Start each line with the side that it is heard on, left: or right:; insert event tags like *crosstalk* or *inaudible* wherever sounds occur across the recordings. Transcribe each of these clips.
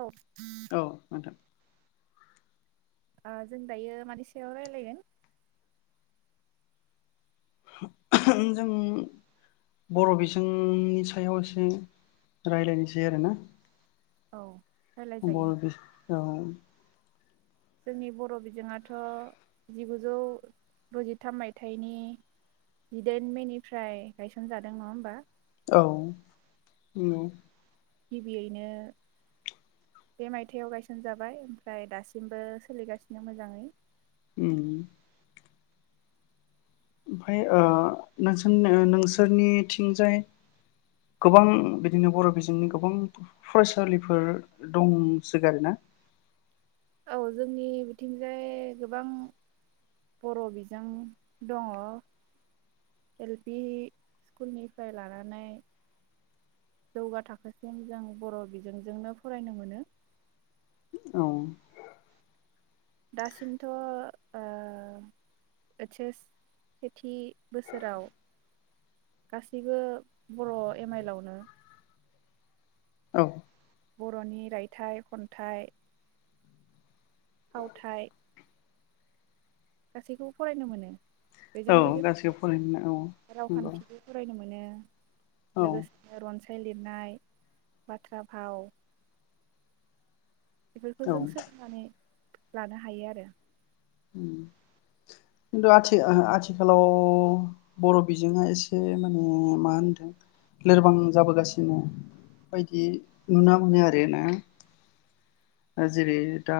right: औ।
left: औ नोंथां।
right: ओ जों दायो मानि सायाव रायलायगोन।
left: *unintelligible* जों बर' बिजोंनि सायाव एसे रायलायनोसै आरोना।
right: औ रायलायजायो
left: बर' बि *inaudible* औ।
right: जोंनि बर' बिजोङाथ' जिगुजौ द'जिथाम मायथाइनि जिदाइन मेनिफ्राय गायसनजादों नङा होमबा।
left: औ नोंगौ।
right: गिबियैनो बे मायथायाव गायसनजाबाय ओमफ्राय दासिमबो सोलिगासिनो मोजाङै।
left: उम। ओमफ्राय ओ नोंसोरनो नोंसोरनिथिंजाय गोबां बिदिनो बर' बिजोंनि गोबां फरायसालिफोर दंसोगारोना।
right: औ जोंनि बिथिंजाय गोबां बर' बिजों दङ एल-पि स्कुलनिफ्राय लानानै जौगा थाखोसिम जों बर' बिजोंजोंनो फरायनो मोनो।
left: औ।
right: दासिमथ' ओ ऐस-एस सेथि बोसोराव गासैबो बर' एम आइल आवनो
left: औ।
right: बर'नि रायथाइ खन्थाइ। फावथाय। गासैखौबो फरायनो मोनो। बेजों
left: औ
right: लोगो
left: गासैबो फरायनो औ नंगौ
right: रावखान्थिबो फरायनो मोनो।
left: औ
right: लोगोसे रनसाय लि नाय बाथ्रा भाव। बेफोरखौ
left: औ
right: जों सोलोंनानै। लानो हायो आरो।
left: उम खिन्थु आथि- आथिखालाव बर' बिजोआ एसे माने मा होनदों लोरबां जाबोगासिनो बायदि नुना मोनो आरोना। ओ- जेरै दा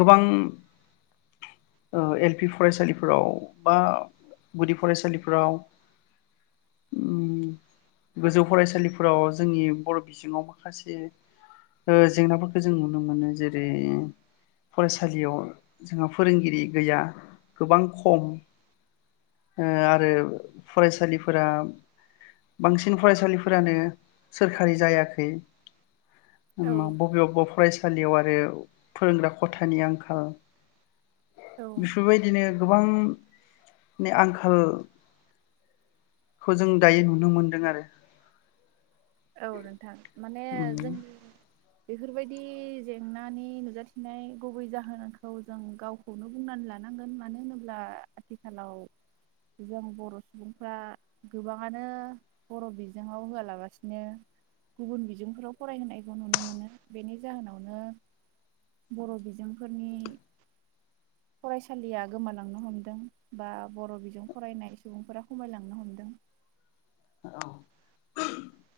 left: गोबां ओ- एल पि फरायसालिफोराव बा गुदि फरायसालिफोराव उम गोजौ फरायसालिफोराव जोंनि बर' बिजोङाव माखासे। ओ- जेंनाफोरखो जों नुनो मोनो जेरै फरायसालियाव जोंहा फोरोंगिरि गैया गोबां खम ओ-आरो फरायसालिफोरा बांसिन फरायसालिफोरानो सोरखारि जायाखै।
right: औ
left: ओम ब'बेयावबा फरायसालियाव आरो फोरोंग्रा खथानि आंखाल।
right: औ
left: बिफोरबायदिनो गोबां नि आंखाल खौ जों दायो नुनो मोनदों आरो।
right: औ नोंथां माने जोंनि बेफोरबायदि जेंनानि नुजाथिनाय गुबै जाहोनखौ जों गावखौनो बुंनानै लानांगोन मानो होनोब्ला आथिखालाव जों बर' सुबुंफ्रा गोबाङानो बर' बिजोङाव होआलाबासिनो। गुबुन बिजोंफोराव फरायहोनायखौ नुनो मोनो बेनि जाहोनावनो बर' बिजोंफोरनि फरायसालिया गोमालांनो हमदों बा बर' बिजों फरायनाय सुबुंफोरा खमायलांनो हमदों।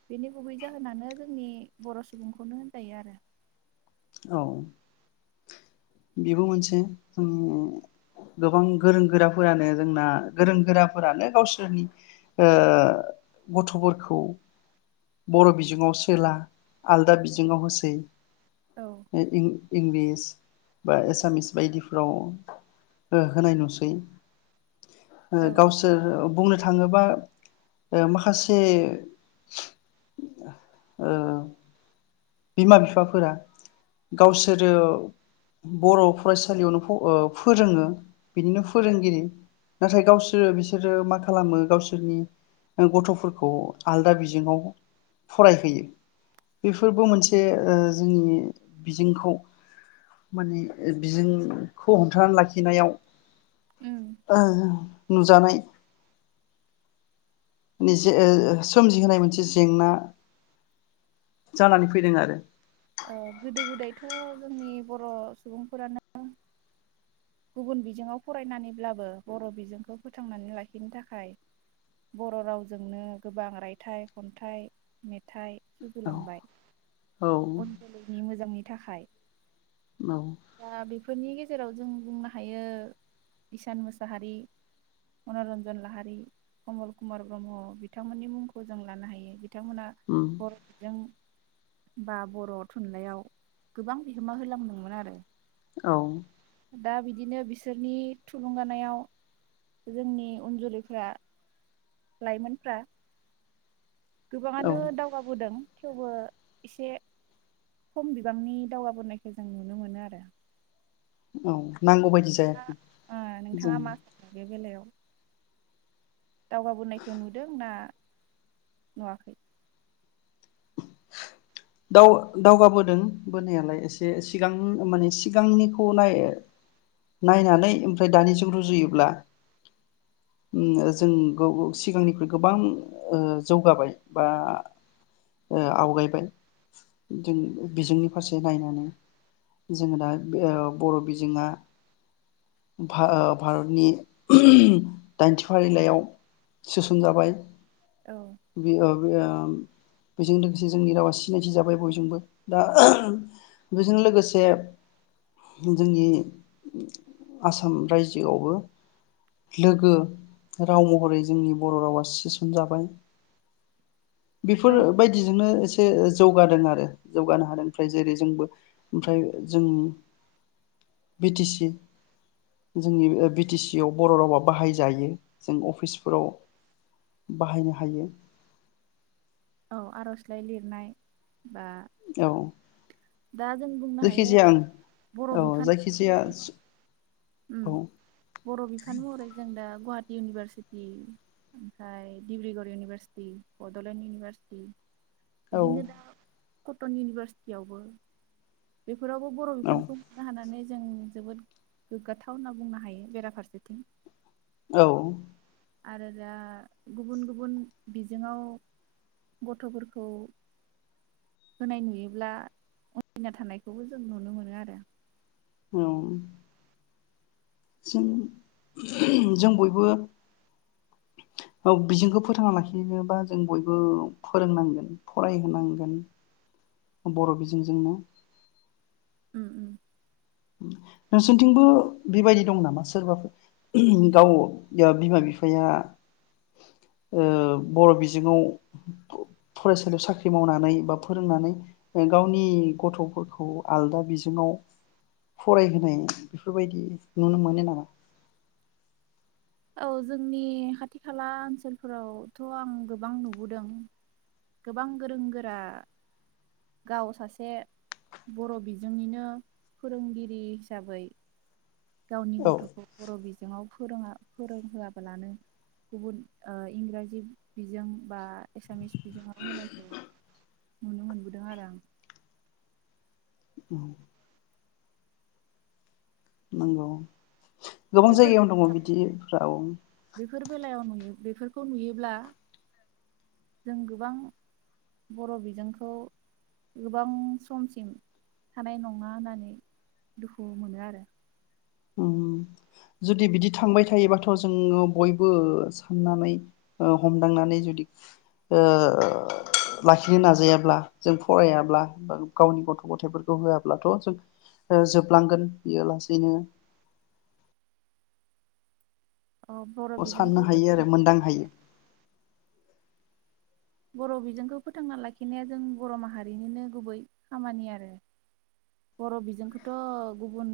right: बेनि गुबै जाहोनानो जोंनि बर' सुबुंखौनो होनजायो आरो।
left: औ। बेबो मोनसे जोंनि ओम गोबां गोरों गोराफोरानो जोंना गोरों गोराफोरानो गावसोरनि ओ-गथ'फोरखौ बर' बिजोङाव सोला आलदा बिजोङाव होसै।
right: औ
left: *unintelligible* इंलिस बा एसामिस बायदिफ्राव हो-होनाय नुसै।
right: औ औ
left: ओ-गावसोर बुंनो थाङोबा ओ-माखासे ओ- बिमा बिफाफोरा गावसोरो बर' फरायसालियावनो फ-ओ-फोरोङो बिनिनो फोरोंगिरि नाथाय गावसोरो बिसोरो मा खालामो गावसोरनि ओ-गथ'फोरखौ आलदा बिजोङाव फरायहोयो। बेफोर बो मोनसे ओ-जोंनि बिजोंखौ माने बिजोंखौ हमथानानै लाखिनायाव।
right: उम
left: *unintelligible* नुजानाय *unintelligible* सोमजिहोनाय मोनसे जेंना जानानै फैदों आरो।
right: ओ- गोदो गोदायथ' जोंनि बर' सुबुंफोरानो। गुबुन बिजोङाव फरायनानैब्लाबो बर' बिजोंखौ फोथांनानै लाखिनो थाखाय बर' रावजोंनो गोबां रायथाइ खन्थाइ मेथाइ। सुजुलांबाय
left: औ
right: उन जोलैनि मोजांनि। थाखाय दा बेफोरनि जों बुंनो हायो इसान मुसाहारि, मनरन्जन लाहारि, कमल कुमार ब्रह्म बिथांमोननि मुंखौ जों लानो हायो। बिथांमोना
left: औ
right: बर'जों बा बर' थुनलाइयाव गोबां बिहोमा होलांदोंमोन आरो।
left: औ।
right: दा बिदिनो बिसोरनि थुलुंगानायाव जोंनि उन जोलैफ्रा लाइमोनफ्रा
left: औ
right: गोबाङानो दावगाबोदों। थेवबो एसे खम बिबांनि दावगाबोनायखौ जों नुनो मोनो आरो।
left: औ। नांगौबायदि जायाखै
right: दा ओ
left: जों
right: नोंथाङा मा सानो बे बेलायाव दावगाबोनायखौ नुदों ना नुवाखै
left: दाव-दावगाबोदों बोनायालाय एसे सिगां माने सिगांनिखौ नाय-नायनानै ओमफ्राय दानिजों रुजुयोब्ला जों सिगांनिख्रुइ गोबां जौगाबाय बा आवगायबाय जों बिजोंनि फारसे नायनानै जोङो दा बर' बिजोङा मा-भारतनि दाइनथि फारिलाइयाव सोसनजाबाय
right: औ।
left: *unintelligible* बेजों लोगोसे जोंनि रावा सिनायथि जाबाय बयजोंबो दा बेजों लोगोसे जोंनि आसाम रायजोआवबो लोगो राव महरै जोंनि बर' रावा सोसनजाबाय।
right: औ
left: बेफोर नो एसे जौगादों आरो जौगानो हादों ओमफ्राय जेरै जोंबो ओमफ्राय जों बिटि सि जोंनि बिटि सि आव बर' रावा बाहायजायो जों अफिसफोराव बाहायनो हायो
right: औ आर'जलाइ लिरनाय बा
left: औ
right: दा जों बुंनो हायो
left: जायखिजाया आं
right: बर'
left: औ
right: बिफान
left: जायखिजाया
right: उम
left: औ
right: बर' बिफान महरै जों दा गुवाहाटि इउनिभारसिटि ओमफ्राय डिब्रुगर इउनिभारसिटि बड'लेण्ड इउनिभारसिटि
left: औ
right: बिदिनो दा कटन इउनिभारसिटिवबो बे बेफोरावबो बर'
left: औ
right: बिफानखौ खुंनो हानानै जों जोबोद गोग्गाथाव होनना बुंनो हायो बेराफारसेथिं
left: औ
right: आरो दा गुबुन गुबुन बिजोङाव गथ'फोरखौ होनाय नुयोब्ला अजिना थानायखौबो जों नुनो मोनो आरो
left: औ जों जों बयबो बिजोंखौ फोथांना लाखिनोबा जों बयबो फोरोंनांगोन फरायहोनांगोन बर' बिजोंजोंनो
right: उम-उम
left: नोंसोरथिंबो बेबायदि दं नामा सोरबाफोर गाव बिमा बिफाया ओ बर' बिजोङाव फरायसालियाव साख्रि मावनानै बा फोरोंनानै गावनि गथ'फोरखौ आलदा बिजोङाव फरायहोनाय बेफोरबायदि नुनो मोनो नामा
right: औ जोंनि खाथि खाला ओनसोलफोरावथ' आं गोबां नुबोदों गोबां गोरों गोरा गाव सासे बर' बिजोंनिनो फोरोंगिरि हिसाबै गावनि
left: औ
right: गथ'खौ बर' बिजोङाव फोरोङा फोरोंहोआबालानो गुबुन इंराजि बिजों बा एसामिस बिजोंआव होनायखौ नुनो मोनबोदों आरो आं
left: नंगौ गोबां
right: बेफोर
left: जायगायावनो दङ बिदिफ्राव
right: बेफोर बेलायाव नुयो बेफोरखौ नुयोब्ला जों गोबां बर' बिजोंखौ गोबां समसिम थानाय नङा होननानै दुखु मोनो आरो
left: उम जुदि बिदि थांबाय थायोबाथ' जोङो बयबो साननानै हमदांनानै जुदि लाखिनो नाजायाब्ला जों फरायाब्ला बा गावनि गथ' गथायफोरखौ होआब्लाथ' जों जोबलांगोन बेयो लासैनो
right: अ बर'
left: अ
right: बिजोंखौ
left: साननो हायो आरो
right: फोथांना
left: मोनदां हायो
right: बर' बिजोंखौ फोथांना लाखिनाया जों बर' माहारिनिनो गुबै खामानि आरो बर' बिजोंखौथ' गुबुन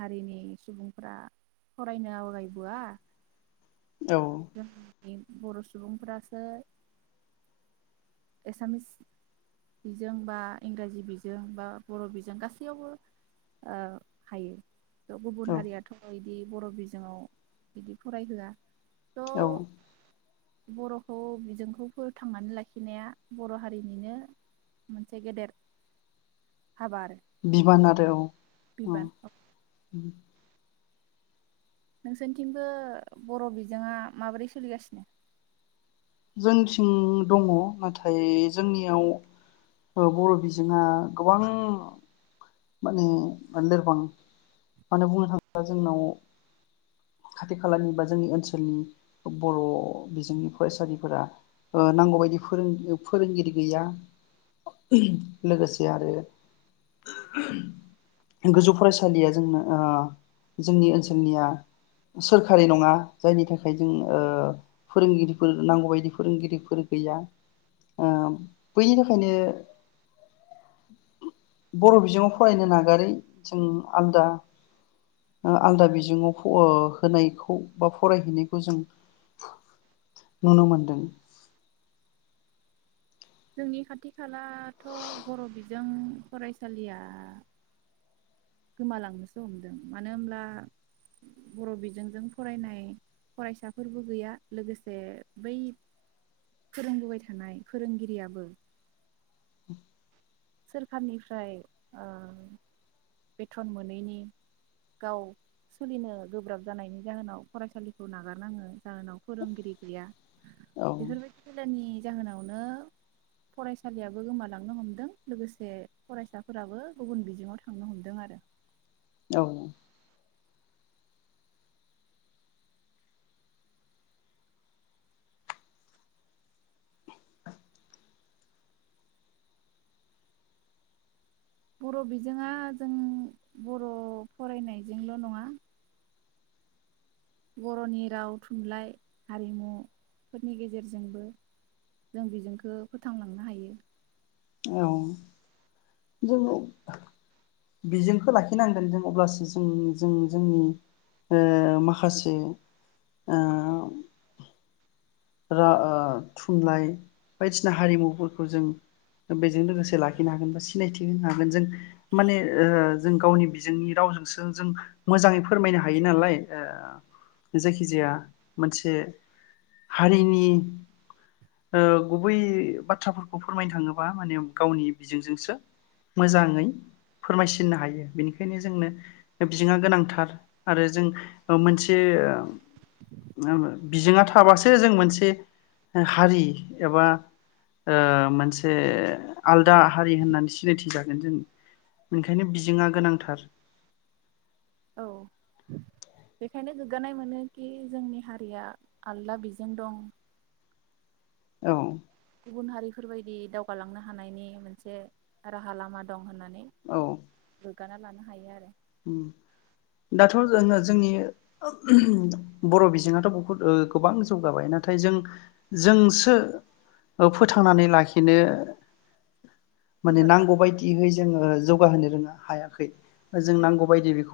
right: हारिनि सुबुंफोरा फरायनो आवगायबोआ
left: औ
right: *inaudible* बर' सुबुंफोरासो एसामिस बिजों बा इंराजि बिजों बा बर' बिजों गासैयावबो ओ हायो गुबुन
left: औ
right: हारियाथ' बिदि बर' बिजोङाव बिदि फरायहोआ
left: औ
right: थ' बर'खौ बिजोंखौ फोथांनानै लाखि नाया बर' हारिनिनो मोनसे गेदेर हाबा आरो
left: बिबान आरो औ अ उम
right: बिबान नोंसोरनिथिंबो बर' बिजोंआ माबोरै सोलिगासिनो
left: जोंनिथिं दङ नाथाय जोंनियाव बर' बिजोङा गोबां माने लोरबां मानो बुंनो थाङोब्ला जोंनाव खाथि खालानि बा जोंनि ओनसोलनि बर' बिजोंनि फरायसालिफोरा नांगौ बदि फोरों फोरोंगिरि गैया लोगोसे आरो गोजौ फरायसालिया जोंनो जोंनि ओनसोलनिया सोरखारि नङा जायनि थाखाय जों फोरोंगिरिफोर नांगौबायदि फोरोंगिरिफोर गैया बैनि थाखायनो बर' बिजोङाव फरायनो नागारै जों आलदा आलदा बिजोङाव होनायखौ बा फरायहैनायखौ जों नुनो मोनदों
right: जोंनि खाथि खालाथ' बर' बिजों फरायसालिया गोमालांनोसो हमदों मानो होमब्ला बर' बिजोंजों फरायनाय फरायसाफोरबो गैया लोगोसे बै फोरोंबोबाय थानाय फोरोंगिरियाबो सोरखारनिफ्राय ओ बेथन मोनैनि गाव सोलिनो गोब्राब जानायनि जाहोनाव फरायसालिखौ नागारनाङो जाहोनाव फोरोंगिरि गैया
left: औ
right: बेफोर बेलानि जाहोनावनो फरायसालियाबो गोमालांनो हमदों लोगोसे फरायसाफोराबो गुबुन बिजोङाव थां थांनो हमदों आरो
left: औ
right: बर' बिजोंआ जों बर' फरायनायजोंल' नङा बर'नि राव थुनलाइ हारिमुफोरनि गेजेरजोंबो जों बेजोंखौ फोथांलांनो हायो।
left: औ जोङो बिजोंखो लाखिनांगोन जों अब्लासो जों जों जोंनि ओ माखासे ओ रा ओ थुनलाइ बायदिसिना हारिमुफोरखौ जों बेजों लोगोसे लाखिनो हागोन बा सिनायथि होनो हागोन। गोन‌ जों माने ओ जों गावनि बिजोंनि रावजोंसो जों मोजाङै फोरमायनो हायो नालाय ओ जायखिजाया मोनसे हारिनि ओ गुबै बाथ्राफोरखौ फोरमायनो थाङोबा माने गावनि बिजोंजोंसो मोजाङै फोरमायसिननो हायो बेनिखायनो जोंनो बिजोङा गोनांथार आरो जों मोनसे ओम *unintelligible* बिजोङा थाबासो से जों मोनसे हारि एबा ओ मोनसे आलदा हारि होननानै सिनायथि जागोन जों ओंखायनो बिजोंङा गोनांथार।
right: औ बेखायनो गोग्गानाय मोनो कि जोंनि हारिया आलदा बिजों दं।
left: औ
right: गुबुन हारिफोरबायदि दावगालांनो हानायनि मोनसे राहा लामा दं होननानै
left: औ
right: गोग्गाना लानो हायो आरो
left: उम दाथ' जों जोंनि बर' बिजोङाथ' बहुद ओ गोबां जौगाबाय नाथाय जों जोंसो फोथांनानै लाखिनो माने
right: गोब्राब
left: नांगौ बायदियै जोङो जौगाहोनो रोङा हायाखै। जों
right: जाया
left: नांगौ बायदियै बेखौ